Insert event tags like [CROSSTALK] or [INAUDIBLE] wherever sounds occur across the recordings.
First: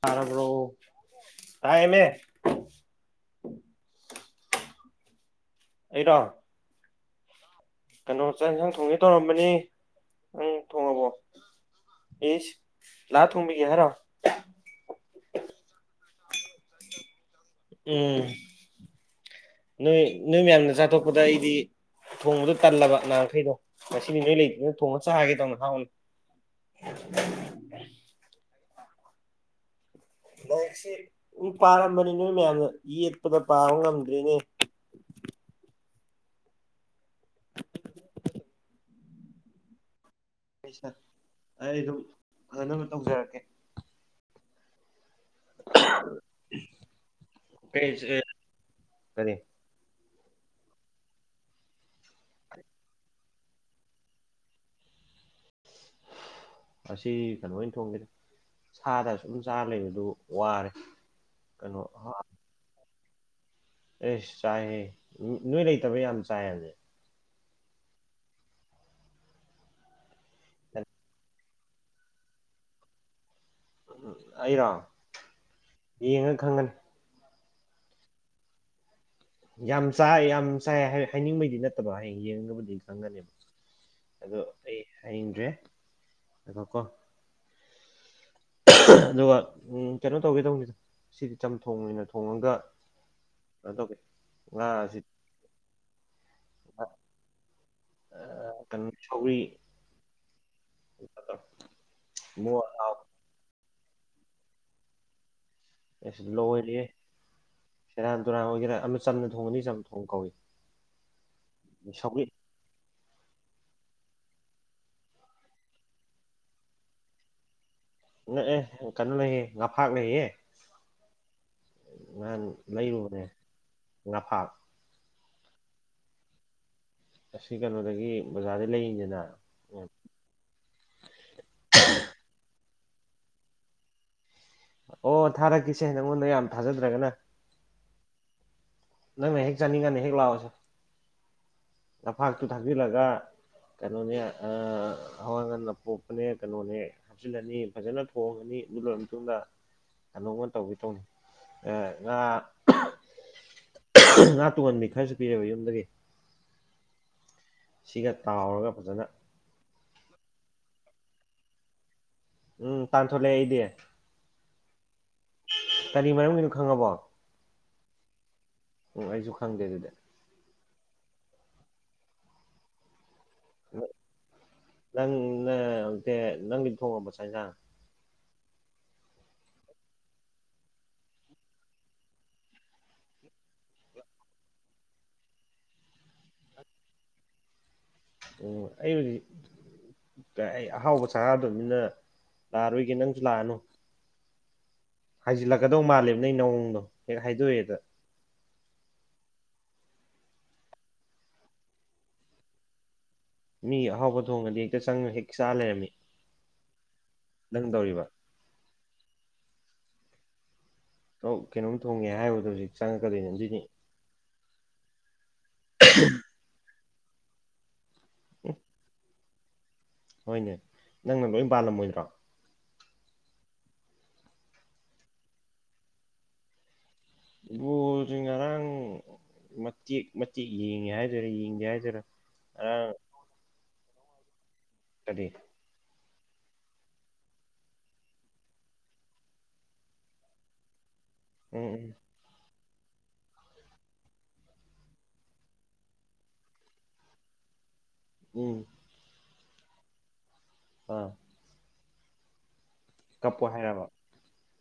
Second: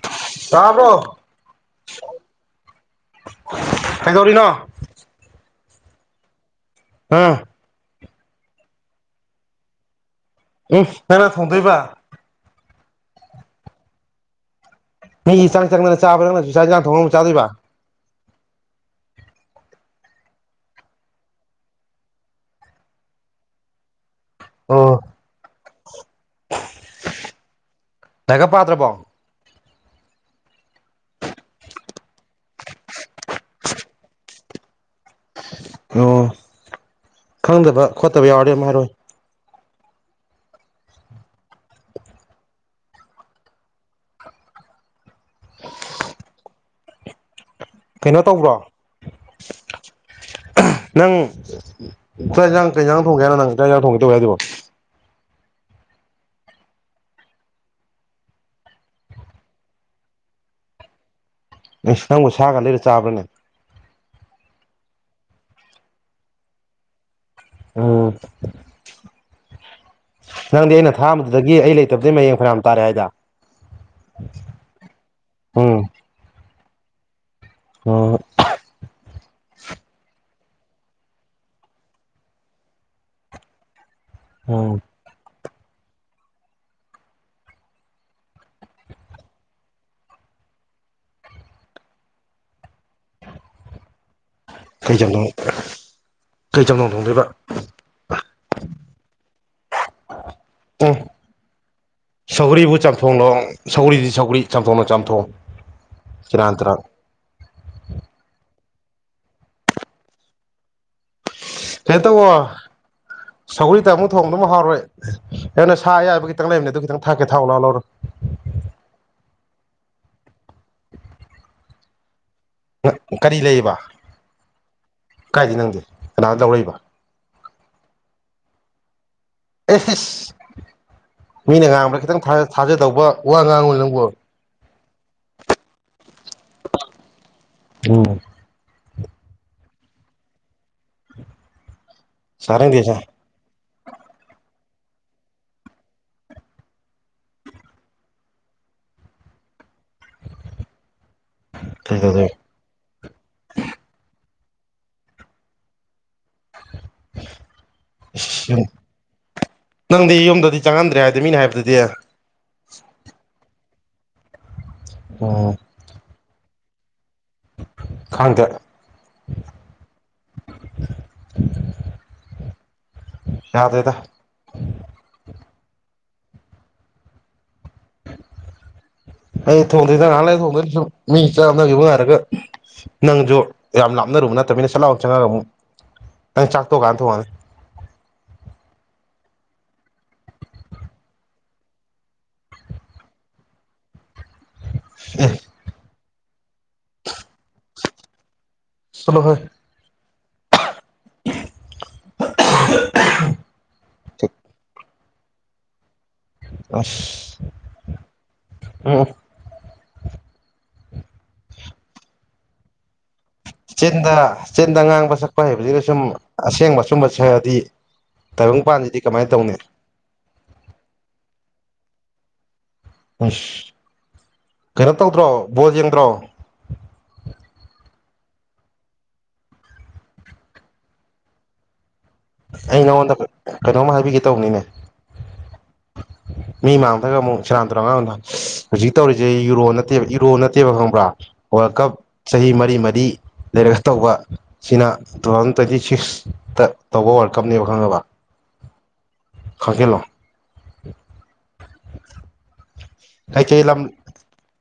ꯇꯥꯔꯕ꯭ꯔꯣ ꯇꯥꯕ꯭ꯔꯣ ꯇꯥꯏꯃꯦ ꯀꯩꯗꯧꯔꯤꯅꯣ ꯑꯩꯔꯣ ꯑꯥ ꯀꯩꯅꯣ ꯆꯥꯛ ꯏꯟꯁꯥꯡ ꯊꯣꯡꯒꯦ ꯇꯧꯔꯝꯕꯅꯤ ꯅꯪ ꯎꯝ ꯊꯣꯡꯉꯕꯣ ꯅꯪꯅ ꯊꯣꯡꯗꯣꯏꯕ ꯏꯁ ꯂꯥꯛꯑ ꯊꯣꯡꯕꯤꯒꯦ ꯍꯥꯏꯔꯣ ꯃꯤꯒꯤ ꯆꯪ ꯆꯪꯗꯅ ꯆꯥꯕ ꯅꯪꯅꯁꯨ ꯆꯥꯛ ꯏꯟꯖꯥꯡ ꯊꯣꯡꯉ ꯑꯃꯨꯛ ꯆꯥꯗꯣꯏꯕ ꯎꯝ ꯅꯣꯏ ꯅꯣꯏ ꯃꯌꯥꯝꯅ ꯆꯥꯊꯣꯛꯄꯗ ꯑꯩꯗꯤ ꯊꯣꯡꯕꯗꯣ ꯇꯜꯂꯕ ꯅꯍꯥꯟꯈꯩꯗꯣ ꯉꯁꯤꯗꯤ ꯅꯣꯏ ꯂꯩ ꯑꯣꯛ ꯑꯣ ꯊꯣꯡꯉ ꯆꯥꯒꯦ ꯇꯧꯅꯦ ꯍꯥꯎꯅ ꯂꯥꯏꯒ ꯄꯥꯗ꯭ꯔꯕꯣ ꯂꯥꯏꯔꯤꯛꯁꯦ ꯎꯝ ꯄꯥꯔꯝꯕꯅꯤ ꯅꯣꯏ ꯃꯌꯥꯝꯅ ꯌꯦꯠꯄꯗ ꯄꯥꯕ ꯉꯝꯗ꯭ꯔꯤꯅꯦ ꯑꯣ ꯈꯪꯗꯕ ꯈꯣꯠꯇꯕ ꯌꯥꯎꯔꯗꯤ ꯑꯧꯝ ꯍꯥꯏꯔꯣꯍꯦ ꯑꯩꯩꯁꯅ ꯑꯩ ꯑꯗꯨꯝ ꯐꯅꯕ ꯇꯧꯖꯔꯛꯀꯦ [UNINTELLIGIBLE] ꯀꯩꯅꯣ ꯀꯔꯤ ꯇꯧꯕ꯭ꯔꯣ ꯅꯪ ꯆꯥꯛ ꯑꯦꯟꯖꯥꯡ ꯀꯩ ꯖꯥꯡ ꯊꯣꯡꯒꯦ ꯍꯥꯏꯅꯣ ꯅꯪ ꯆꯥꯛ ꯑꯦꯟꯖꯥꯡ ꯊꯣꯡꯒꯦ ꯇꯧꯑꯦ ꯍꯥꯏꯗꯨꯕꯨ ꯉꯁꯤ ꯀꯩꯅꯣ ꯑꯣꯏ ꯊꯣꯡꯒꯦꯗ ꯁꯥꯗ ꯁꯨꯝ ꯆꯥꯔ ꯂꯩꯕꯗꯨ ꯋꯥꯔꯦ ꯀꯩꯅꯣ ꯏꯁ ꯅꯪꯕꯨ ꯁꯥꯒ ꯂꯩꯔ ꯆꯥꯕ꯭ꯔꯥꯅꯦ ꯑꯦꯁ ꯆꯥꯏꯍꯦ ꯅꯣ ꯅꯣꯏ ꯂꯩꯇꯕ ꯌꯥꯝ ꯆꯥꯏ ꯍꯧꯖꯤꯛ ꯑꯣ ꯅꯪꯗꯤ ꯑꯩꯅ ꯊꯥꯝꯕꯗꯨ__ ꯗꯒꯤ ꯑꯩ ꯂꯩꯇꯕꯩ ꯃꯌꯦꯡ ꯐꯔꯌꯥꯝ ꯇꯥꯔꯦ ꯍꯥꯏꯗ ꯎꯝ ꯑꯩꯔꯣ ꯎꯝ ꯌꯦꯡꯉ ꯈꯪꯒꯅꯤ ꯉꯣ ꯌꯥꯝ ꯆꯥꯏ ꯌꯥꯝ ꯆꯥꯏ ꯍꯥꯏ ꯍꯥꯏꯅꯤꯡꯕꯩꯗꯤ ꯅꯠꯇꯕ ꯍꯌꯦꯡ ꯌꯦꯡꯉꯒꯕꯨꯗꯤ ꯈꯪꯒꯅꯦꯕ ꯑꯗꯣ ꯎꯝ ꯑꯩ ꯍꯥꯏꯅꯤꯡꯗ꯭ꯔꯦ ꯉꯥꯏꯈꯣ ꯀꯣ ꯑꯗꯨꯒ ꯎꯝ ꯀꯩꯅꯣ ꯇꯧꯒꯦ ꯇꯧꯕꯅꯤꯗ ꯁꯤꯗꯤ ꯆꯝꯊꯣꯡ ꯑꯣꯏꯅ ꯊꯣꯡꯉꯒ ꯑ ꯇꯧꯒꯦ ꯉꯥꯁꯤ ꯀꯩꯆꯝꯊꯣꯡ ꯀꯩꯆꯝꯊꯣꯡ ꯊꯣꯡꯗꯣꯏꯕ ꯑꯥ ꯀꯩꯅꯣ ꯁꯧꯔꯤ ꯑꯦ ꯃꯣꯔ ꯁꯧꯔꯤꯕꯨ ꯂꯥꯎ ꯆꯥꯝꯊꯣꯡꯂꯣ ꯁꯧꯒ꯭ꯔꯤꯗꯤ ꯁꯧꯒ꯭ꯔꯤ ꯆꯥꯝꯊꯣꯛꯅ ꯆꯥꯝꯊꯣꯡ ꯑꯁ ꯂꯣꯏꯔꯦꯌꯦ ꯁꯦꯔꯥꯟ ꯇꯨꯔꯥꯟ ꯑꯣꯏꯒꯦꯔꯥ ꯑꯃ ꯆꯝꯅ ꯊꯣꯡꯉꯅꯤ ꯆꯝꯊꯣꯡ ꯀꯧꯏ ꯀꯩꯅ ꯁꯧꯒ꯭ꯔꯤ ꯇꯧꯋꯣ ꯁꯧꯒꯔꯤ ꯇ ꯑꯃꯨꯛ ꯊꯣꯡꯕꯗꯣ ꯍꯥꯎꯔꯣꯏ ꯑꯩꯅ ꯁꯥ ꯑꯌꯥꯏꯕ ꯈꯤꯇꯪ ꯂꯩꯕꯅꯤ ꯑꯗꯨ ꯈꯤꯇꯪ ꯊꯥꯛꯀꯦ ꯊꯥꯛꯎ ꯂꯥꯎ ꯂꯧꯔꯒ ꯉꯛꯑꯦ ꯀꯩꯅꯣ ꯂꯩꯌꯦ ꯉꯐꯥꯛ ꯂꯩꯌꯦ ꯉꯍꯥꯟ ꯂꯩꯔꯨꯕꯅꯦ ꯀꯔꯤ ꯂꯩꯌꯦꯕ ꯉꯐꯥꯛ ꯀꯥꯏꯗꯩ ꯅꯪꯗꯤ ꯀꯅꯥꯗ ꯂꯧꯔꯩꯕ ꯑꯁꯤ ꯀꯩꯅꯣꯗꯒꯤ ꯕꯖꯥꯔꯗꯩ ꯂꯩꯔꯤꯅꯤꯗꯅ ꯑꯦꯁ ꯏꯁꯁ ꯃꯤꯅ ꯉꯥꯡꯕꯗ ꯈꯤꯇꯪ ꯊꯥ ꯊꯥꯖꯗꯧꯕ ꯋꯥ ꯉꯥꯡꯉꯨ ꯅꯪꯕꯨ ꯑꯣ ꯊꯥꯔꯛꯀꯦꯁꯦ ꯅꯪꯉꯣꯟꯗ ꯌꯥꯝ ꯊꯥꯖꯗ꯭ꯔꯒꯅ ꯎꯝ ꯅꯪꯅ ꯍꯦꯛ ꯆꯥꯅꯤꯡꯉꯅꯥ ꯍꯦꯛ ꯂꯥꯛꯑꯣꯁꯦ ꯉꯐꯥꯛꯇꯨ ꯆꯥꯅꯤꯡꯗꯦ ꯁꯥꯔ ꯊꯥꯛꯆꯤꯜꯂꯒ ꯀꯩꯅꯣꯅꯦ ꯑꯥ ꯍꯋꯥ ꯉꯟ ꯑꯄꯣꯛꯄꯅꯦ ꯀꯩꯅꯣꯅꯦ ꯍꯥꯞꯆꯤꯜꯂꯅꯤ ꯐꯖꯅ ꯊꯣꯡꯉꯅꯤ ꯑꯗꯨ ꯂꯣꯏꯔ ꯃꯇꯨꯡꯗ ꯀꯅꯣꯝꯃ ꯇꯧꯒꯦ ꯇꯧꯅꯤ ꯑꯦ ꯉꯥ ꯀꯩꯗꯧꯗꯣꯏ ꯉꯥ ꯇꯨꯡꯍꯟꯕꯤ ꯈꯔꯁꯨ ꯄꯤꯔꯑꯦꯕ ꯌꯨꯝꯗꯒꯤ [UNINTELLIGIBLE] ꯁꯤꯒ ꯇꯥꯎꯔꯒ ꯐꯖꯅ ꯅꯪꯗꯤ ꯌꯨꯝꯗꯗꯤ ꯆꯪꯍꯟꯗ꯭ꯔꯦ ꯍꯥꯏꯗꯤ ꯃꯤꯅꯥ ꯍꯥꯏꯕꯗꯗꯤ ꯎꯝ ꯇꯥꯟꯊꯣꯛꯂꯦ ꯑꯩꯗꯤ ꯑꯣ ꯀꯔꯤ ꯃꯔꯝꯒꯤꯅꯣ ꯈꯪꯉꯕꯣ ꯈꯪꯗꯦ ꯑꯣ ꯑꯩꯖꯨ ꯈꯪꯗꯦ ꯑꯗꯨꯗꯤ ꯌꯥꯗꯦꯗ ꯅꯪꯅ [UNINTELLIGIBLE] ꯅꯪꯗꯤ ꯊꯣꯡꯉꯕꯣ ꯆꯥꯛ ꯏꯟꯖꯥꯟ ꯑꯩ ꯊꯣꯡꯗꯦꯗ ꯉꯥꯍꯥꯛ ꯂꯩꯔ ꯊꯣꯡꯗꯣꯏꯅꯦ ꯁꯨꯝ ꯃꯤ ꯆꯥꯝꯅꯈꯤꯕ ꯉꯥꯏꯔꯒ ꯅꯪꯁꯨ ꯌꯥꯝ ꯂꯥꯞꯅꯔꯨꯕ ꯅꯠꯇꯕꯅꯤꯅ ꯁꯠ ꯂꯥꯎ ꯆꯪꯉꯒ ꯑꯃꯨꯛ ꯅꯪ ꯆꯥꯛꯊꯣꯛꯀꯥꯟꯗ ꯊꯣꯡꯉꯅꯤ ꯑꯣ ꯑꯩꯕꯨꯗꯤ ꯑꯩ ꯑꯍꯥꯎꯕ ꯆꯥꯔꯗꯝꯅꯤꯅ ꯂꯥꯛꯑꯔꯣꯏꯒꯦ ꯅꯪꯁꯨ ꯂꯥꯛꯑꯅꯨ ꯑꯦ ꯍꯥꯏꯖꯤꯜꯂꯛꯀꯗꯧ ꯃꯥꯜꯂꯦꯕ ꯅꯪ ꯅꯑꯣꯡꯗꯣ ꯍꯦꯛ ꯍꯥꯏꯗꯣꯛꯑꯦꯗ ꯆꯠꯂꯣꯍꯦ [UNINTELLIGIBLE] ꯃꯤ ꯑꯍꯥꯎꯕ ꯊꯣꯡꯉꯗꯤ ꯍꯦꯛꯇ ꯆꯪ ꯍꯦꯛ ꯆꯥ ꯂꯩꯔꯝꯃꯤ ꯑꯁ ꯅꯪ ꯇꯧꯔꯤꯕ ꯎꯝ ꯁꯨꯝ ꯀꯩꯅꯣꯝ ꯊꯣꯡꯉꯦ ꯍꯥꯏꯔꯨꯕꯗ ꯍꯧꯖꯤꯛ ꯆꯪꯉꯛꯀꯗꯣꯏꯅꯦ ꯑꯗꯨꯏꯅꯤ ꯆꯤꯟꯗ ꯆꯤꯟꯗ ꯉꯥꯡꯕ ꯁꯛꯄ ꯍꯩꯕꯁꯤꯅ ꯁꯨꯝ ꯑꯁꯦꯡꯕ ꯑꯆꯨꯝꯕ ꯁꯛꯑꯗꯤ ꯇꯥꯏꯕꯪꯄꯥꯟꯁꯤꯗꯤ ꯀꯃꯥꯏ ꯇꯧꯅꯤ ꯍꯣꯏꯅꯦ ꯅꯪꯅ ꯂꯣꯏ ꯄꯥꯜꯂꯝꯃꯣꯏꯗ꯭ꯔꯣ ꯑꯁ ꯀꯩꯅꯣ ꯇꯧꯗ꯭ꯔꯣ ꯕꯣꯜ ꯌꯦꯡꯗ꯭ꯔꯣ ꯕꯣꯜꯖꯦ ꯉꯔꯥꯡ ꯃꯇꯦꯛ ꯃꯇꯦꯛ ꯌꯦꯡꯉꯦ ꯍꯥꯏꯗꯣꯏꯔꯥ ꯌꯦꯡꯗꯦ ꯍꯥꯏꯗꯣꯏꯔꯥ ꯑꯩ ꯉꯔꯥꯡ ꯅꯉꯣꯟꯗ ꯀꯩꯅꯣꯝ ꯍꯥꯏꯕꯤꯒꯦ ꯇꯧꯕꯅꯤꯅꯦ ꯀꯔꯤ ꯃꯤ ꯃꯥꯡꯗꯒ ꯑꯃꯨꯛ ꯁꯦꯔꯥꯟ ꯇꯨꯔꯟ ꯉꯥꯡꯒꯅꯨ ꯍꯧꯖꯤꯛ ꯇꯧꯔꯤꯁꯦ ꯌꯨꯔꯣ ꯅꯠꯇꯦꯕ ꯏꯔꯣ ꯅꯠꯇꯦꯕ ꯈꯪꯕ꯭ꯔꯥ ꯋꯔꯜ ꯎꯝ ꯀꯞ ꯎꯝ ꯆꯍꯤ ꯃꯔꯤ ꯃꯔꯤ ꯂꯩꯔꯒ ꯇꯧꯕ ꯁꯤꯅ ꯇꯨ ꯊꯥꯎꯖꯟ ꯇ꯭ꯋꯦꯟꯇꯤ ꯁꯤꯛꯁꯇ ꯇꯧꯕ ꯋꯔꯜꯀꯞꯅꯦꯕ ꯈꯪꯉꯕ ꯎꯝ ꯈꯪꯖꯤꯜꯂꯣ ꯑꯥ ꯀꯞꯄꯣ ꯀꯩꯀꯩ ꯂꯝ ꯍꯥꯏꯔꯕ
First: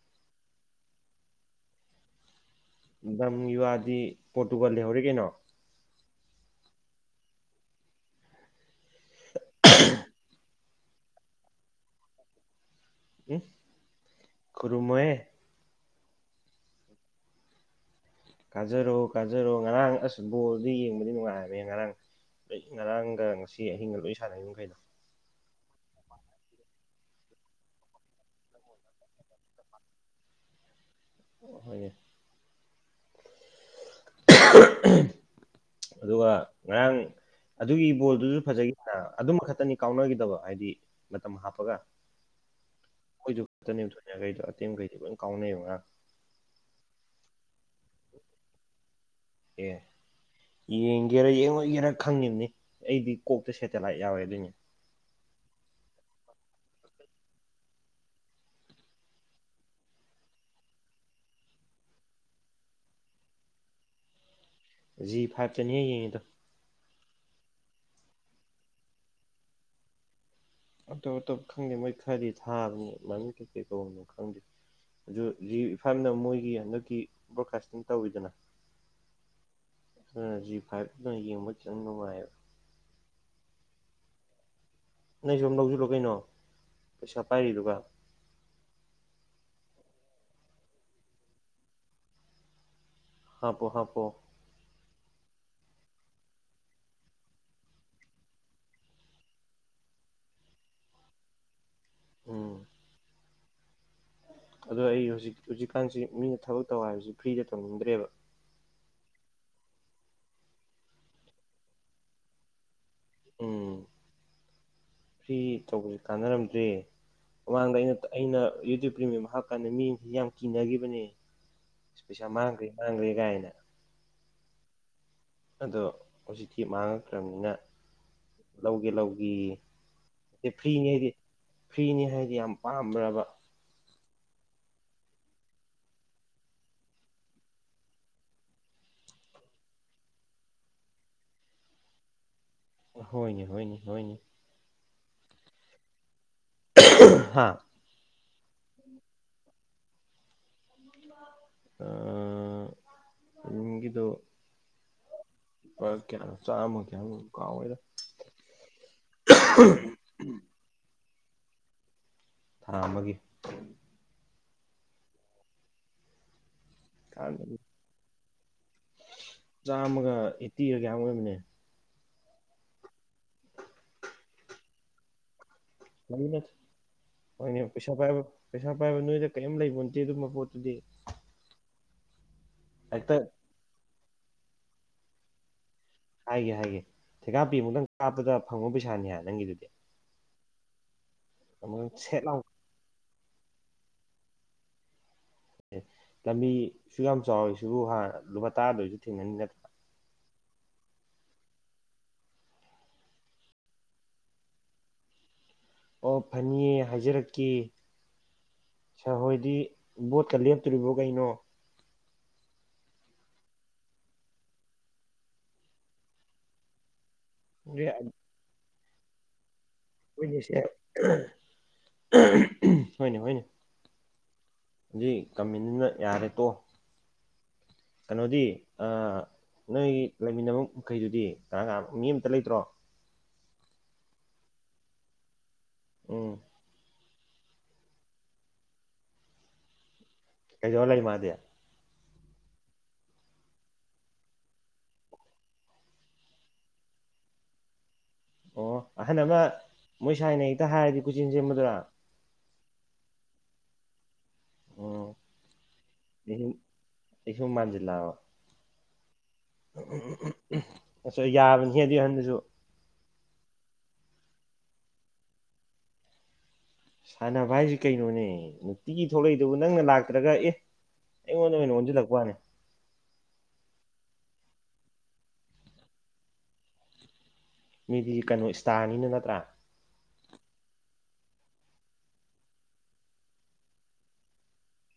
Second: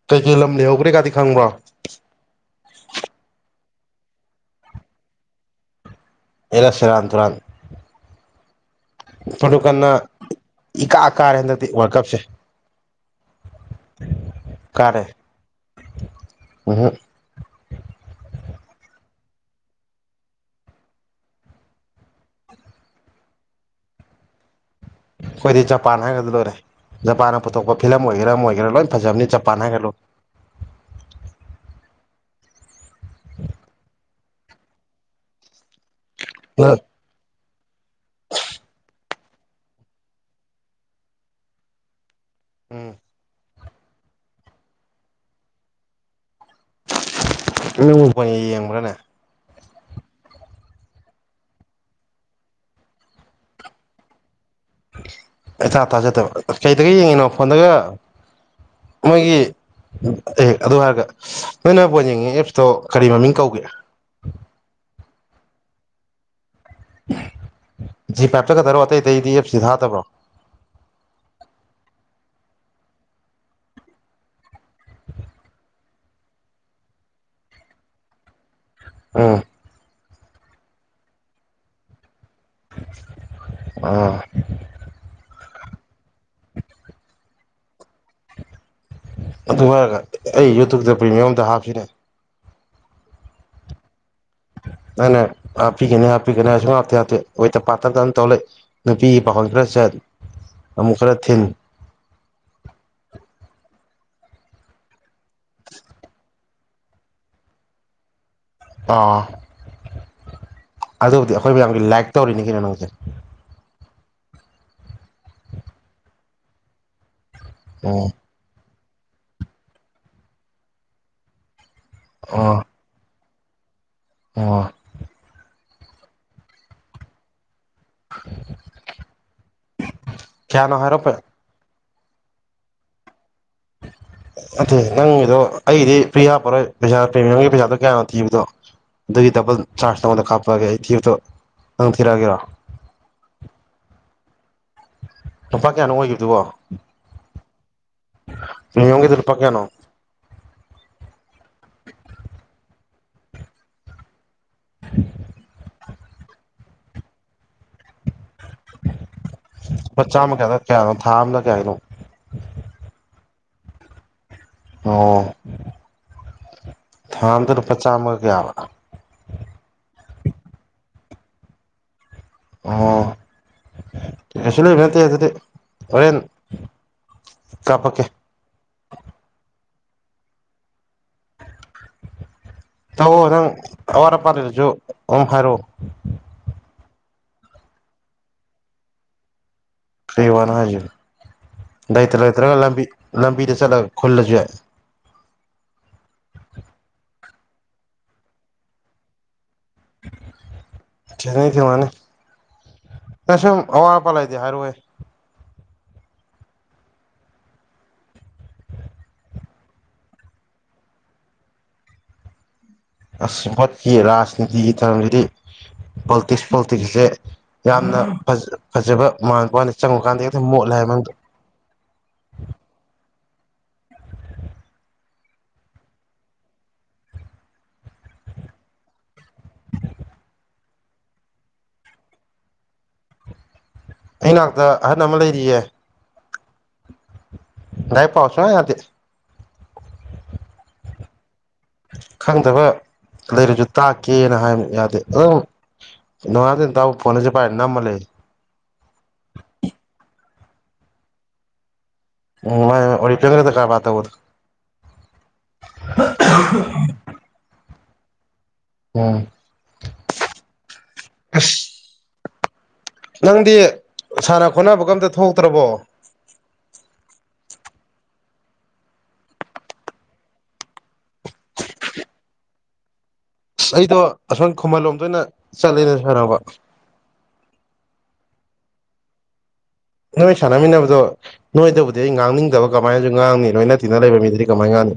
ꯀꯩꯀꯩ ꯂꯝ ꯂꯩꯍꯧꯒ꯭ꯔꯦ ꯒꯥꯗꯤ ꯈꯪꯕ꯭ꯔꯣ ꯂꯝꯒꯤ ꯋꯥꯗꯤ ꯄꯣꯔꯇꯨꯒꯜ ꯂꯩꯍꯧꯔꯤ ꯀꯩꯅꯣ ꯍꯦꯔꯥ ꯁꯦꯔꯥꯟ ꯇꯨꯔꯥꯟ ꯄꯣꯔꯇꯨꯀꯟꯅ ꯏꯀꯥ ꯀꯥꯔꯦ ꯍꯟꯗꯛꯇꯤ ꯋꯔꯜ ꯀꯞꯁꯦ ꯎꯝ ꯀꯥꯔꯦ ꯈꯨꯔꯨꯝꯃꯣꯍꯦ [UNINTELLIGIBLE] ꯀꯥꯖꯔꯣ ꯀꯥꯖꯔꯣ ꯉꯔꯥꯡ ꯑꯁ ꯕꯣꯜꯗꯤ ꯌꯦꯡꯕꯗꯤ ꯅꯨꯡꯉꯥꯏꯕꯅꯦ ꯉꯔꯥꯡ ꯉꯔꯥꯡꯒ ꯉꯁꯤ ꯑꯍꯤꯡꯒ ꯂꯣꯏ ꯁꯥꯟꯅꯩ ꯃꯈꯩꯗꯣ ꯑꯩꯈꯣꯏꯗꯤ ꯖꯄꯥꯟ ꯍꯥꯏꯒ꯭ꯔꯗꯤ ꯂꯣꯏꯔꯦ ꯖꯄꯥꯟꯅ ꯄꯨꯊꯣꯛꯄ ꯐꯤꯂꯝ ꯑꯣꯏꯒꯦꯔꯥ ꯑꯃ ꯑꯣꯏꯒꯦꯔꯥ ꯂꯣꯏꯅ ꯐꯖꯕꯅꯤ ꯖꯄꯥꯟ ꯍꯥꯏꯒ꯭ꯔ ꯂꯣꯏ ꯍꯣꯏꯅꯦ [UNINTELLIGIBLE] ꯑꯗꯨꯒ ꯉꯔꯥꯡ ꯑꯗꯨꯒꯤ ꯕꯣꯜꯗꯨꯁꯨ ꯐꯖꯈꯤꯗꯅ ꯑꯗꯨꯃ ꯈꯛꯇꯅꯤ ꯀꯥꯎꯅꯒꯤꯗꯕ ꯍꯥꯏꯗꯤ ꯃꯇꯝ ꯍꯥꯞꯄꯒ ꯎꯝ ꯃꯣꯏꯗꯨ ꯈꯛꯇꯅꯦꯕ ꯊꯣꯏꯅꯒ꯭ꯔꯤꯗꯣ ꯑꯇꯩꯒꯩꯗꯤ ꯂꯣꯏ ꯀꯥꯎꯅꯩꯕ ꯉꯔꯥꯡ ꯅꯪꯕꯨ ꯕꯣꯜ ꯌꯦꯡꯕ꯭ꯔꯥꯅꯦ ꯑꯦ ꯌꯦꯡꯒꯦꯔ ꯌꯦꯡꯉꯣꯏꯒꯦꯔ ꯈꯪꯉꯤꯅꯤ ꯑꯩꯗꯤ ꯀꯣꯛꯇ ꯁꯦꯇꯦꯂꯥꯏꯠ ꯌꯥꯎꯋꯦ ꯑꯗꯨꯏꯅꯦ ꯏꯊꯥ ꯊꯥꯖꯗꯕ ꯀꯩꯗꯒꯤ ꯌꯦꯡꯉꯤꯅꯣ ꯐꯣꯟꯗꯒ ꯃꯣꯏꯒꯤ ꯑꯦ ꯑꯗꯨ ꯍꯥꯏꯔꯒ ꯅꯣꯏꯅ ꯕꯣꯜ ꯌꯦꯡꯉꯤ ꯑꯦꯞꯁꯇꯣ ꯀꯔꯤ ꯃꯃꯤꯡ ꯀꯧꯒꯦ ꯖꯤ ꯐꯥꯏꯞꯇꯅꯦ ꯌꯦꯡꯉꯤꯗꯣ ꯖꯤ ꯐꯥꯏꯞꯇ ꯈꯛꯇꯔꯣ ꯑꯇꯩ ꯑꯇꯩꯗꯤ ꯑꯦꯞꯁꯇꯤ ꯊꯥꯗꯕ꯭ꯔꯣ ꯑꯇꯣꯞ ꯑꯇꯣꯞꯄ ꯈꯪꯗꯦ ꯃꯣꯏ ꯈꯔꯗꯤ ꯊꯥꯕꯅꯤ ꯃꯃꯤꯡ ꯀꯩ ꯀꯩ ꯀꯧꯕꯅꯣ ꯈꯪꯗꯦ ꯑꯗꯨ ꯖꯤ ꯐꯥꯏꯞꯅ ꯃꯣꯏꯒꯤ ꯍꯟꯗꯛꯀꯤ ꯕ꯭ꯔꯣꯠꯀꯥꯁꯇꯤꯡ ꯇꯧꯋꯤꯗꯅ ꯑꯥ ꯑ [UNINTELLIGIBLE] ꯖꯤ ꯐꯥꯏꯚꯅ ꯌꯦꯡꯕ ꯈꯤꯇꯪ ꯅꯨꯡꯉꯥꯏꯌꯦꯕ ꯑꯥ ꯅꯣꯏꯁꯨ ꯑꯃ ꯂꯧꯁꯤꯜꯂꯣ ꯀꯩꯅꯣ ꯄꯩꯁꯥ ꯄꯥꯏꯔꯤꯗꯨꯒ ꯑꯗꯨ ꯍꯥꯏꯔꯒ ꯑꯩ ꯌꯨꯇ꯭ꯌꯨꯕꯇ ꯄ꯭ꯔꯤꯃꯤꯌꯝ ꯑꯝꯇ ꯍꯥꯞꯁꯤꯅꯦ ꯍꯥꯞꯄꯣ ꯍꯥꯞꯄꯣ ꯅꯪꯅꯥ ꯍꯥꯞꯄꯤꯒꯅꯤ ꯍꯥꯞꯄꯤꯒꯅꯤ ꯍꯥꯏ ꯁꯨꯝꯍꯥꯞꯇꯤ ꯍꯥꯞꯇꯦ ꯑꯣꯏꯇ ꯄꯥꯠꯇꯕꯇ ꯑꯗꯨꯝ ꯇꯧ ꯂꯩ ꯅꯨꯄꯤꯒꯤ ꯄꯥꯈꯣꯟ ꯈꯔ ꯆꯠ ꯑꯃꯨꯛ ꯈꯔ ꯊꯤꯟ ꯎꯨꯝ ꯑꯗꯣ ꯑꯩ ꯍꯧꯖꯤꯛ ꯍꯧꯖꯤꯛꯀꯥꯟꯁꯤ ꯃꯤꯅ ꯊꯕꯛ ꯇꯧ ꯍꯥꯏꯕꯁꯤ ꯐ꯭ꯔꯤꯗ ꯇꯧꯅꯤꯡꯗ꯭ꯔꯦꯕ ꯑꯥ ꯑꯗꯨꯕꯨꯗꯤ ꯑꯩꯈꯣꯏ ꯃꯌꯥꯝꯒꯤ ꯂꯥꯏꯛ ꯇꯧꯔꯤꯅꯤ ꯀꯩꯅꯣ ꯅꯪꯁꯦ ꯎꯨꯝ ꯐ꯭ꯔꯤ ꯇꯧꯕꯁꯤ ꯀꯥꯟꯅꯔꯝꯗ꯭ꯔꯦ ꯃꯃꯥꯡꯗ ꯑꯩꯅ ꯑꯣ ꯑꯩꯅ ꯌꯨ ꯇ꯭ꯌꯨꯕ ꯄ꯭ꯔꯤꯃꯤꯌꯝ ꯍꯥꯞꯄꯀꯥꯟꯗ ꯃꯤꯁꯤꯡꯖꯤ ꯌꯥꯝ ꯀꯤꯅꯈꯤꯕꯅꯦ ꯄꯩꯁꯥ ꯑꯣ ꯃꯥꯡꯒ꯭ꯔꯦ ꯃꯥꯡꯒ꯭ꯔꯦ ꯀꯥꯏꯅ ꯑꯣ ꯑꯗꯣ ꯍꯧꯖꯤꯛꯇꯤ ꯃꯥꯡꯉꯈ꯭ꯔꯕꯅꯤꯅ ꯂꯧꯒꯦ ꯂꯧꯒꯦꯌꯦ ꯁꯤ ꯀꯌꯥꯅꯣ ꯐ꯭ꯔꯤꯅꯦ ꯑꯩꯗꯤ ꯍꯥꯏꯔꯛꯄ ꯐ꯭ꯔꯤꯅꯤ ꯍꯥꯏꯗꯤ ꯌꯥꯝ ꯄꯥꯝꯕ꯭ꯔꯕ ꯑꯦ ꯅꯪꯒꯤꯗꯣ ꯑꯩꯒꯤꯗꯤ ꯐ꯭ꯔꯤ ꯍꯥꯞꯄꯔꯣꯏ ꯄꯩꯁꯥ ꯄ꯭ꯔꯤꯃꯤꯌꯝꯒꯤ ꯄꯩꯁꯥꯗꯣ ꯀꯌꯥꯅꯣ ꯊꯤꯕꯗꯣ ꯑꯗꯨꯒꯤ ꯗꯕꯜ ꯆꯥꯔꯖ ꯅꯉꯣꯟꯗ ꯀꯥꯞꯄꯑꯒꯦ ꯑꯩ ꯊꯤꯕꯇꯣ ꯅꯪ ꯊꯤꯔꯛꯑꯒꯦꯔꯣ ꯍꯣꯏꯅꯦ ꯍꯣꯏꯅꯦ ꯍꯣꯏꯅꯦ ꯂꯨꯄꯥ ꯀꯌꯥꯅꯣ ꯑꯣꯏꯈꯤꯕꯗꯨꯕꯣ ꯑꯍꯨ ꯍꯥꯥ ꯄ꯭ꯔꯤꯃꯤꯌꯝꯒꯤꯗꯣ ꯂꯨꯄꯥ ꯀꯌꯥꯅꯣ ꯑꯥ ꯄꯤꯃꯤꯌꯝꯒꯤꯗꯣ [INAUDIBLE] ꯂꯨꯄꯥ ꯀꯌꯥꯅꯣ ꯆꯥꯝꯃ ꯀꯌꯥꯅꯣꯝ ꯑꯣꯏꯕꯅꯤ ꯀꯥꯎꯒ꯭ꯔꯦꯗ ꯄꯥ ꯆꯥꯝꯃ ꯀꯌꯥꯗ ꯀꯌꯥꯅꯣ ꯊꯥ ꯑꯃꯗ ꯀꯌꯥꯒꯤꯅꯣ ꯊꯥ ꯑꯃꯒꯤ ꯑꯣ ꯊꯥ ꯑꯝꯗꯣ ꯂꯨꯄꯥ ꯆꯥꯝꯃꯒ ꯀꯌꯥꯕ ꯆꯥꯝꯃꯒ ꯑꯦꯠꯇꯤꯔ ꯀꯌꯥꯅꯣꯝ ꯑꯣꯏꯕꯅꯦ ꯑꯣ ꯀꯩꯁꯨ ꯂꯩꯕꯟꯇꯦ ꯑꯗꯨꯗꯤ ꯍꯣꯔꯦꯟ [UNINTELLIGIBLE] ꯍꯣꯏꯅꯦ ꯄꯩꯁꯥ ꯀꯥꯞꯄꯛꯀꯦ ꯄꯥꯏꯕ ꯄꯩꯁꯥ ꯄꯥꯏꯕ ꯅꯣꯏꯗ ꯀꯔꯤꯝ ꯂꯩꯕ ꯅꯠꯇꯦ ꯑꯗꯨꯝꯕ ꯄꯣꯠꯇꯨꯗꯤ ꯍꯦꯛꯇ ꯇꯧꯑꯣ ꯅꯪ ꯑꯋꯥꯠ ꯑꯄꯥ ꯂꯩꯔꯁꯨ ꯑꯗꯨꯝ ꯍꯥꯏꯔꯛꯑꯣ ꯍꯥꯏꯒꯦ ꯍꯥꯏꯒꯦ ꯊꯦꯀꯥꯞꯄꯤꯃꯨꯛꯇꯪ ꯀꯥꯞꯄꯗ ꯐꯪꯕ ꯄꯩꯁꯥꯅꯤ ꯍꯥ ꯅꯪꯒꯤꯗꯨꯗꯤ ꯐ꯭ꯔꯤ ꯋꯥꯅꯣ ꯍꯥꯏꯁꯤ ꯑꯃꯨꯛꯇꯪ ꯂꯩꯇ ꯁꯦꯠ ꯂꯥꯎ ꯂꯩꯇ꯭ꯔꯒ ꯂꯝꯕꯤ ꯂꯝꯕꯤꯗ ꯆꯠꯂꯒ ꯈꯨꯜꯂꯁꯨ ꯌꯥꯏ ꯑꯦ ꯂꯝꯕꯤ ꯁꯨ ꯌꯥꯝ ꯆꯥꯎꯋꯤꯁꯤꯕꯨ ꯍꯥ ꯂꯨꯄꯥ ꯇꯔꯥꯗꯣꯏꯁꯨ ꯊꯦꯡꯅꯅꯤ ꯅꯠ ꯊꯦꯡꯅꯅꯤ ꯊꯦꯡꯅꯅꯤ ꯅꯪ ꯁꯨꯝ ꯑꯋꯥ ꯑꯄꯥ ꯂꯩꯔꯗꯤ ꯍꯥꯏꯔꯛꯑꯣꯍꯦ ꯑꯣ ꯐꯅꯤꯌꯦ ꯍꯥꯏꯖꯔꯛꯀꯦ ꯁꯥꯔ ꯍꯣꯏꯗꯤ ꯕꯣꯠꯀ ꯂꯦꯞꯇꯣꯔꯤꯕꯣ ꯀꯩꯅꯣ꯫ ꯑꯁ ꯄꯣꯠꯀꯤ ꯔꯥꯖꯅꯤꯇꯤꯒꯤ ꯊꯧꯔꯝꯁꯤꯗꯤ ꯄꯣꯜꯇꯤꯛꯁ ꯄꯣꯜꯇꯤꯛꯁꯁꯦ ꯌꯥꯝꯅ ꯐ ꯐꯖꯕ ꯃꯃꯥꯟꯕꯅꯤ ꯆꯪꯉꯨ ꯀꯥꯟꯗꯗꯤ ꯍꯦꯛꯇ ꯃꯣꯠꯂꯦ ꯍꯥꯏꯕ ꯃꯅꯨꯡꯗ꯫ ꯍꯣꯏꯅꯦ ꯍꯣꯏꯅꯦ ꯁꯤ ꯀꯝꯃꯤꯟ ꯑꯃꯥ ꯌꯥꯔꯦꯇꯣ꯫ ꯀꯩꯅꯣꯗꯤ ꯑꯥ ꯅꯣꯏ ꯂꯩꯃꯤꯟꯅꯕ ꯃꯈꯩꯗꯨꯗꯤ ꯀꯅꯥ ꯀꯅꯥ ꯃꯤ ꯑꯃꯇ ꯂꯩꯇ꯭ꯔꯣ꯫ ꯑꯩ ꯉꯥꯛꯇ ꯑꯍꯟ ꯑꯃ ꯂꯩꯔꯤꯌꯦ꯫ ꯎꯝ ꯂꯥꯏꯔꯤꯛ ꯄꯥꯎ ꯁꯨꯡꯌꯥ ꯌꯗꯦ ꯀꯩꯗꯧ ꯂꯩ ꯃꯥꯗꯤ꯫ ꯈꯪꯗꯕ ꯂꯩꯔꯁꯨ ꯇꯥꯛꯀꯦꯅ ꯍꯥꯏꯕ ꯌꯥꯗꯦ ꯑꯗꯨꯝ꯫ ꯅꯣꯡꯉꯥꯕꯗꯩ ꯅꯨꯃꯤꯠꯇꯐꯧ ꯐꯣꯟꯅꯁꯤ ꯄꯥꯏꯔ ꯅꯝ ꯂꯩ꯫ ꯑꯣ ꯑꯍꯟ ꯑꯃ ꯃꯣꯏ ꯁꯥꯏꯅ ꯍꯦꯛꯇ ꯍꯥꯏꯔꯗꯤ ꯀꯣꯏꯆꯦꯟ ꯁꯦꯝꯕꯗꯨꯔ꯫ ꯎ ꯃꯥꯟꯅꯩ ꯑꯣꯔꯤꯐꯦꯝꯗ꯭ꯔ ꯀꯔꯕꯥꯔ ꯇꯧꯕꯗꯣ꯫ ꯎꯝ ꯑꯩꯁꯨ ꯑꯩꯁꯨꯝ ꯃꯥꯟꯖꯤꯂꯥꯛꯑꯕ꯫ ꯎꯝ ꯑꯁ ꯌꯥꯕꯅꯤ ꯑꯗꯨ ꯍꯟꯗꯁꯨ꯫ ꯅꯪꯗꯤ ꯁꯥꯟꯅ ꯈꯣꯠꯅꯕꯒ ꯑꯃꯇ ꯊꯣꯛꯇ꯭ꯔꯕꯣ꯫ ꯁꯥꯟꯅꯕ ꯍꯥꯏꯁꯤ ꯀꯩꯅꯣꯅꯦ ꯅꯨꯡꯇꯤꯒꯤ ꯊꯣꯛꯂꯛꯏꯗꯨꯕꯨ ꯅꯪꯅ ꯂꯥꯛꯇ꯭ꯔꯒ ꯑꯦ꯫ ꯑꯩꯉꯣꯟꯗ ꯑꯣꯏꯅ ꯑꯣꯟꯁꯤꯜꯂꯛꯄꯅꯦ ꯑꯩꯗꯣ ꯑꯁꯝ ꯈꯨꯃꯟ ꯂꯣꯝꯗ ꯑꯣꯏꯅ ꯆꯠꯂꯦꯗ ꯁꯥꯟꯅꯕ꯫ ꯃꯤꯗꯤ ꯀꯩꯅꯣ ꯏꯁꯇꯥꯔꯅꯤꯅ ꯅꯠꯇ꯭ꯔꯥ꯫ ꯅꯣꯏ ꯁꯥꯟꯅꯃꯤꯟꯅꯕꯗꯣ ꯅꯣꯏꯗꯕꯨꯗꯤ ꯑꯩ ꯉꯥꯡꯅꯤꯡꯗꯕ ꯀꯃꯥꯏꯅꯁꯨ ꯉꯥꯡꯅꯤ ꯂꯣꯏꯅ ꯇꯤꯟꯅ ꯂꯩꯕ ꯃꯤꯗꯗꯤ ꯀꯃꯥꯏ ꯉꯥꯡꯅꯤ꯫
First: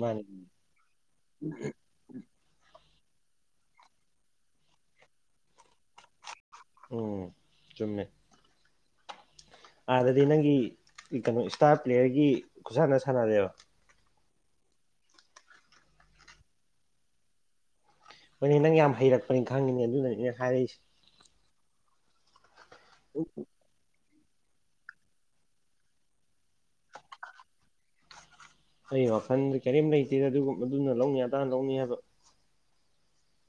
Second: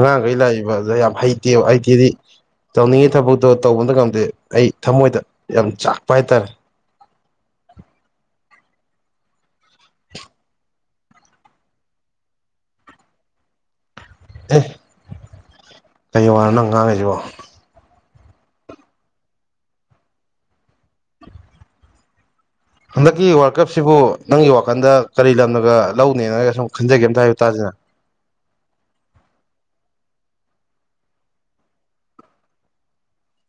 ꯃꯥꯅꯤ ꯂꯥꯛꯏꯕ ꯌꯥꯝ ꯍꯩꯇꯦ ꯍꯩꯇꯦꯗꯤ ꯇꯧꯅꯤꯡꯉꯤ ꯊꯕꯛꯇꯣ ꯇꯧꯕꯗ ꯉꯝꯗꯦ ꯑꯩ ꯊꯃꯣꯏꯗ ꯌꯥꯝ ꯆꯥꯛꯄ ꯍꯥꯏꯇꯥꯔꯦ꯫ ꯎꯝ ꯆꯨꯝꯃꯦ ꯑꯗꯗꯤ ꯅꯪꯒꯤ ꯀꯩꯅꯣ ꯏꯁꯇꯥꯔ ꯄ꯭ꯂꯦꯌꯔꯒꯤ ꯈꯨꯁꯥꯟꯅ ꯁꯥꯟꯅꯔꯦꯕ꯫ ꯑꯦ ꯀꯩ ꯋꯥꯅꯣ ꯅꯪ ꯉꯥꯡꯉꯤꯁꯤꯕꯣ꯫ ꯍꯣꯏꯅꯦ ꯅꯪ ꯌꯥꯝ ꯍꯩꯔꯛꯄꯅꯤ ꯈꯪꯉꯤꯅꯦ ꯑꯗꯨꯅꯅꯦ ꯍꯥꯏꯔꯛꯏꯁꯦ꯫ ꯍꯟꯗꯛꯀꯤ ꯋꯥꯔꯜ ꯀꯞꯁꯤꯕꯨ ꯅꯪꯒꯤ ꯋꯥꯈꯜꯗ ꯀꯔꯤ ꯂꯝꯅꯒ ꯂꯧꯅꯦꯅꯒ ꯁꯨꯝ ꯈꯟꯖꯒꯦ ꯑꯝꯇ ꯍꯥꯏꯌꯨ ꯇꯥꯁꯤꯗꯅ꯫ ꯑꯩ ꯋꯥꯈꯟꯗꯤ ꯀꯔꯤꯝ ꯂꯩꯇꯦꯗ ꯑꯗꯨꯒꯨꯝ ꯑꯗꯨꯅ ꯂꯧꯅꯤ ꯑꯗꯥꯅ ꯂꯧꯅꯤ ꯍꯥꯏꯕ꯫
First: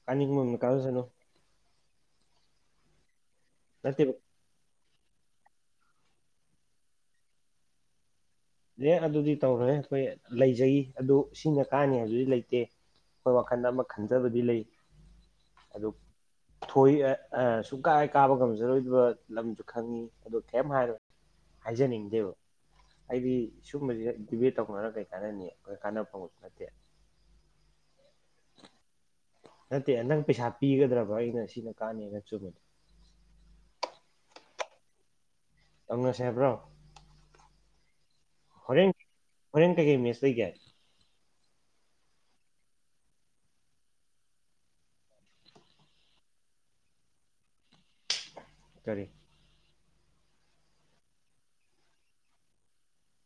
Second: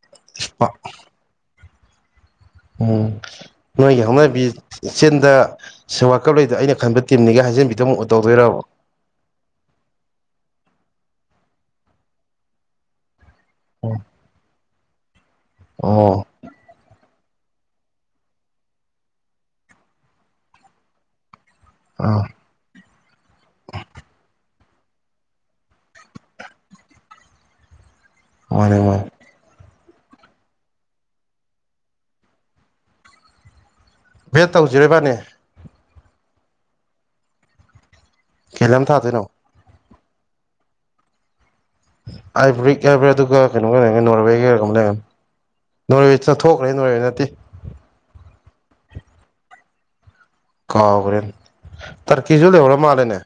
ꯀꯅꯤꯡꯕ ꯑꯃ ꯀꯥꯖꯁꯅꯣ꯫ ꯎꯝ ꯅꯣꯏꯒꯤ ꯅꯠꯇꯦꯕ ꯍꯧꯅꯕꯤ ꯆꯤꯟꯗ ꯁ ꯋꯥꯔꯀꯞ ꯂꯩꯗ ꯑꯩꯅ ꯈꯟꯕ ꯇꯤꯝꯅꯤꯒ ꯍꯥꯏꯖꯟꯕꯤꯗꯨ ꯑꯃꯨꯛ ꯇꯧꯗꯣꯏꯔꯕ꯫ ꯑꯦ ꯑꯗꯨꯗꯤ ꯇꯧꯔꯣꯏ ꯑꯩꯈꯣꯏ ꯂꯩꯖꯩ ꯑꯗꯨ ꯁꯤꯅ ꯀꯥꯟꯅꯤ ꯍꯥꯏꯕꯗꯨꯗꯤ ꯂꯩꯇꯦ꯫ ꯑꯩꯈꯣꯏ ꯋꯥꯈꯜꯗ ꯑꯃ ꯈꯟꯖꯕꯗꯤ ꯂꯩ ꯑꯗꯨ꯫ ꯑꯣ ꯊꯣꯏ ꯁꯨꯡꯀꯥꯏ ꯀꯥꯕ ꯉꯝꯖꯔꯣꯏꯗꯕ ꯂꯝꯁꯨ ꯈꯪꯉꯤ ꯑꯗꯣ ꯀꯩꯝ ꯍꯥꯏꯔꯣꯏ꯫ ꯑꯥ ꯍꯥꯏꯖꯅꯤꯡꯗꯦꯕ꯫ ꯑꯩꯗꯤ ꯁꯒꯨꯝꯕꯁꯤꯗ ꯗꯤꯕꯦꯠ ꯇꯧꯅꯔꯒ ꯀꯩ ꯀꯥꯟꯅꯅꯤ ꯑꯩꯈꯣꯏ ꯀꯥꯟꯅꯕꯐꯝ ꯅꯠꯇꯦ꯫ [INAUDIBLE] ꯃꯥꯟꯅꯦ ꯃꯥꯟꯅꯦ ꯅꯠꯇꯦ ꯅꯪ ꯄꯩꯁꯥ ꯄꯤꯒꯗ꯭ꯔꯕ꯭ꯔꯥ ꯑꯩꯅ ꯁꯤꯅ ꯀꯥꯟꯅꯅ ꯆꯨꯝꯃꯦ꯫ ꯚꯦꯠ ꯇꯧꯖꯤꯔꯥ ꯏꯕꯥꯟꯅꯤ꯫ ꯇꯧꯅꯁꯦ ꯍꯥꯏꯕ꯭ꯔꯣ ꯀꯩꯂꯝ ꯍꯣꯔꯦꯟ ꯊꯥꯗꯣꯏꯅꯣ ꯍꯣꯔꯦꯟ ꯀꯩꯀꯩ ꯃꯦꯁ ꯂꯩꯒꯦ꯫ [UNINTELLIGIBLE] ꯑꯗꯨꯒ ꯀꯩꯅꯣꯒ ꯂꯩꯔꯝꯒꯅꯤ ꯅꯣꯔꯋꯦꯒ [UNINTELLIGIBLE] ꯅꯔꯣꯏꯋꯦ ꯆꯠ ꯊꯣꯛꯈ꯭ꯔꯦ ꯅꯣꯔꯋꯦ ꯅꯠꯇꯦ ꯀꯔꯤ ꯀꯥꯎꯒ꯭ꯔꯦ ꯇꯔꯀꯤꯁꯨ ꯂꯩꯍꯧꯔ ꯃꯥꯂꯦꯅꯦ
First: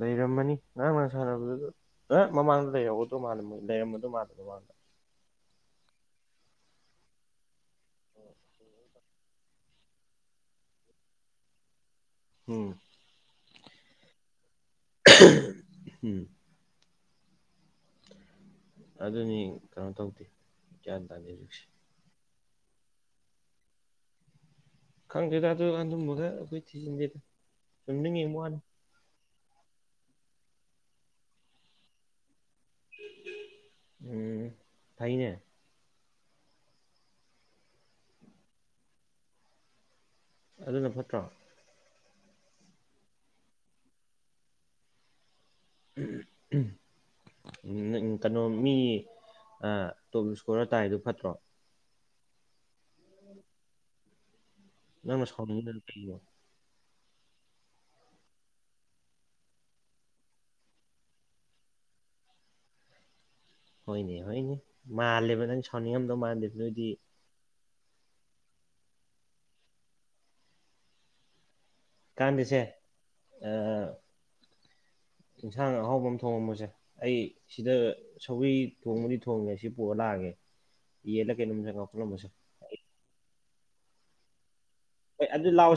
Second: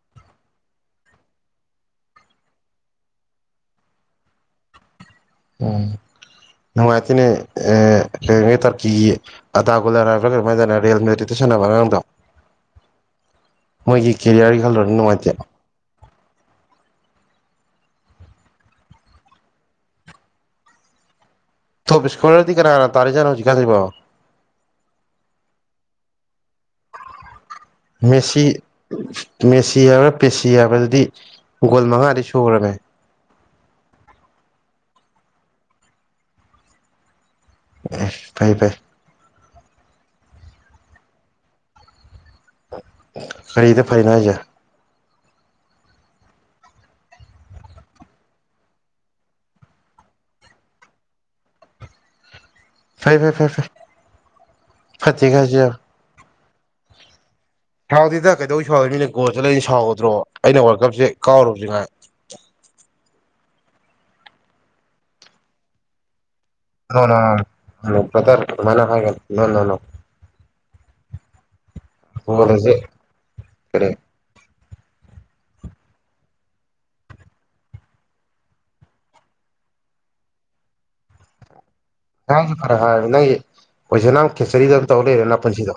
ꯂꯩꯔꯝꯃꯅꯤ ꯉꯔꯥꯡ ꯅꯍꯥꯟ ꯁꯥꯟꯅꯕꯗꯨꯗ ꯑꯦ ꯃꯃꯥꯡꯗ ꯂꯩꯍꯧꯕꯗꯣ ꯃꯥꯜꯂꯦ ꯃꯣꯏ ꯂꯩꯔꯝꯕꯗꯣ ꯃꯥꯜꯂꯦꯗ ꯃꯃꯥꯡꯗ ꯎꯝ ꯅꯨꯡꯉꯥꯏꯇꯦꯅꯦ ꯑꯦ [UNINTELLIGIBLE] ꯇꯔꯀꯤ ꯑꯗꯥꯒꯨꯂꯔ ꯍꯥꯏꯕ꯭ꯔꯥ ꯀꯩꯅꯣꯃ ꯍꯥꯏꯗꯥꯏꯅꯦ ꯔꯤꯌꯦꯜ ꯃꯦꯗ꯭ꯔꯤꯠꯇ ꯁꯥꯟꯅꯕ ꯑꯉꯥꯡꯗꯣ ꯎꯝ ꯃꯣꯏꯒꯤ ꯀꯦꯔꯤꯌꯔꯒꯤ ꯈꯜꯂꯨꯔꯗꯤ ꯅꯨꯡꯉꯥꯏꯇꯦ ꯎꯝ ꯑꯗꯨꯅꯤ ꯀꯩꯅꯣ ꯇꯧꯗꯦ ꯒ꯭ꯌꯥꯟ ꯇꯥꯗꯦ ꯍꯧꯖꯤꯛꯁꯦ ꯇꯣꯕ ꯏꯁꯀꯣꯔꯔꯗꯤ ꯀꯅꯥꯅ ꯇꯥꯔꯤꯖꯥꯠꯅꯣ ꯍꯧꯖꯤꯛꯀꯥꯟꯁꯤꯕꯣ ꯈꯪꯗꯦꯗ ꯑꯗꯨ ꯑꯗꯨꯝꯕꯒ ꯑꯩꯈꯣꯏ ꯊꯤꯖꯤꯟꯗꯦꯗ ꯆꯨꯝꯗ꯭ꯔꯤꯡ ꯌꯦꯡꯕ ꯃꯦꯁꯤ ꯋꯥꯅꯤ ꯃꯦꯁꯤ ꯍꯥꯏꯕ꯭ꯔꯥ ꯄꯦꯁꯤ ꯍꯥꯏꯕ꯭ꯔ ꯑꯗꯨꯗꯤ ꯒꯣꯜ ꯃꯉꯥꯗꯤ ꯁꯨꯈ꯭ꯔꯕꯅꯦ ꯎꯝ ꯐꯩꯅꯦ ꯑꯦꯁ ꯐꯩ ꯐꯩ ꯑꯗꯨꯅ ꯐꯠꯇ꯭ꯔꯣ ꯀꯔꯤꯗ ꯐꯩꯅꯣ ꯍꯥꯏꯁꯦ ꯎꯝ ꯎꯝ ꯀꯩꯅꯣ ꯃꯤ ꯑ ꯇꯣꯞ ꯏꯁꯀꯣꯔꯔ ꯇꯥꯏꯗꯨ ꯐꯠꯇ꯭ꯔꯣ ꯐꯩ ꯐꯩ ꯐꯩ ꯐꯩ ꯅꯪꯅ ꯐꯠꯇꯦꯒ ꯍꯥꯏꯁꯨ ꯌꯥꯕ ꯁꯥꯎꯅꯤꯡꯉꯤꯗꯨꯅ ꯀꯩꯒꯤꯅꯣ ꯁꯥꯎꯗꯦꯗ ꯀꯩꯗꯧ ꯁꯥꯎꯗꯣꯏꯅꯣ ꯃꯤꯅ ꯒꯣꯜ ꯆꯜꯂ ꯑꯩꯅ ꯁꯥꯎꯒꯗ꯭ꯔꯣ ꯑꯩꯅ ꯋꯥꯔꯜ ꯀꯞꯁꯦ ꯀꯥꯎꯔꯨꯕꯁꯦ ꯉꯥꯏ ꯍꯣꯏꯅꯦ ꯍꯣꯏꯅꯦ ꯃꯥꯜꯂꯦꯕ ꯅꯪ ꯁꯥꯎꯅꯤꯡꯉꯝꯗꯧ ꯃꯥꯟꯗꯦꯕ ꯅꯣꯏꯗꯤ ꯑꯥ [UNINTELLIGIBLE] ꯒꯣꯜ ꯀꯥꯟꯗꯦꯁꯦ ꯑꯁꯦ ꯑ ꯀꯔꯤ ꯏꯟꯁꯥꯡ ꯑꯍꯥꯎꯕ ꯑꯃ ꯊꯣꯡꯉꯝꯃꯣꯁꯦ ꯑꯩ ꯁꯤꯗ ꯁꯧꯒ꯭ꯔꯤ ꯊꯣꯡꯕꯨꯗꯤ ꯊꯣꯡꯉꯦ ꯁꯤ ꯄꯨꯔ ꯂꯥꯛꯑꯒꯦ ꯑꯩ ꯌꯦꯟꯂ ꯀꯩꯅꯣꯝ [UNINTELLIGIBLE] [UNINTELLIGIBLE] ꯅꯪꯒꯤ ꯑꯣꯏꯖꯅꯥꯝ [UNINTELLIGIBLE] ꯇꯧꯔ ꯂꯩꯔꯣ ꯅꯄꯨꯟꯁꯤꯗꯣ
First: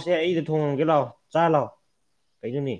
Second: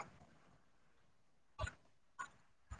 ꯊꯣꯡꯉꯒꯦ ꯂꯥꯛꯑꯣ ꯆꯥ ꯂꯥꯛꯑꯣ ꯀꯩꯩꯅꯣꯅꯦ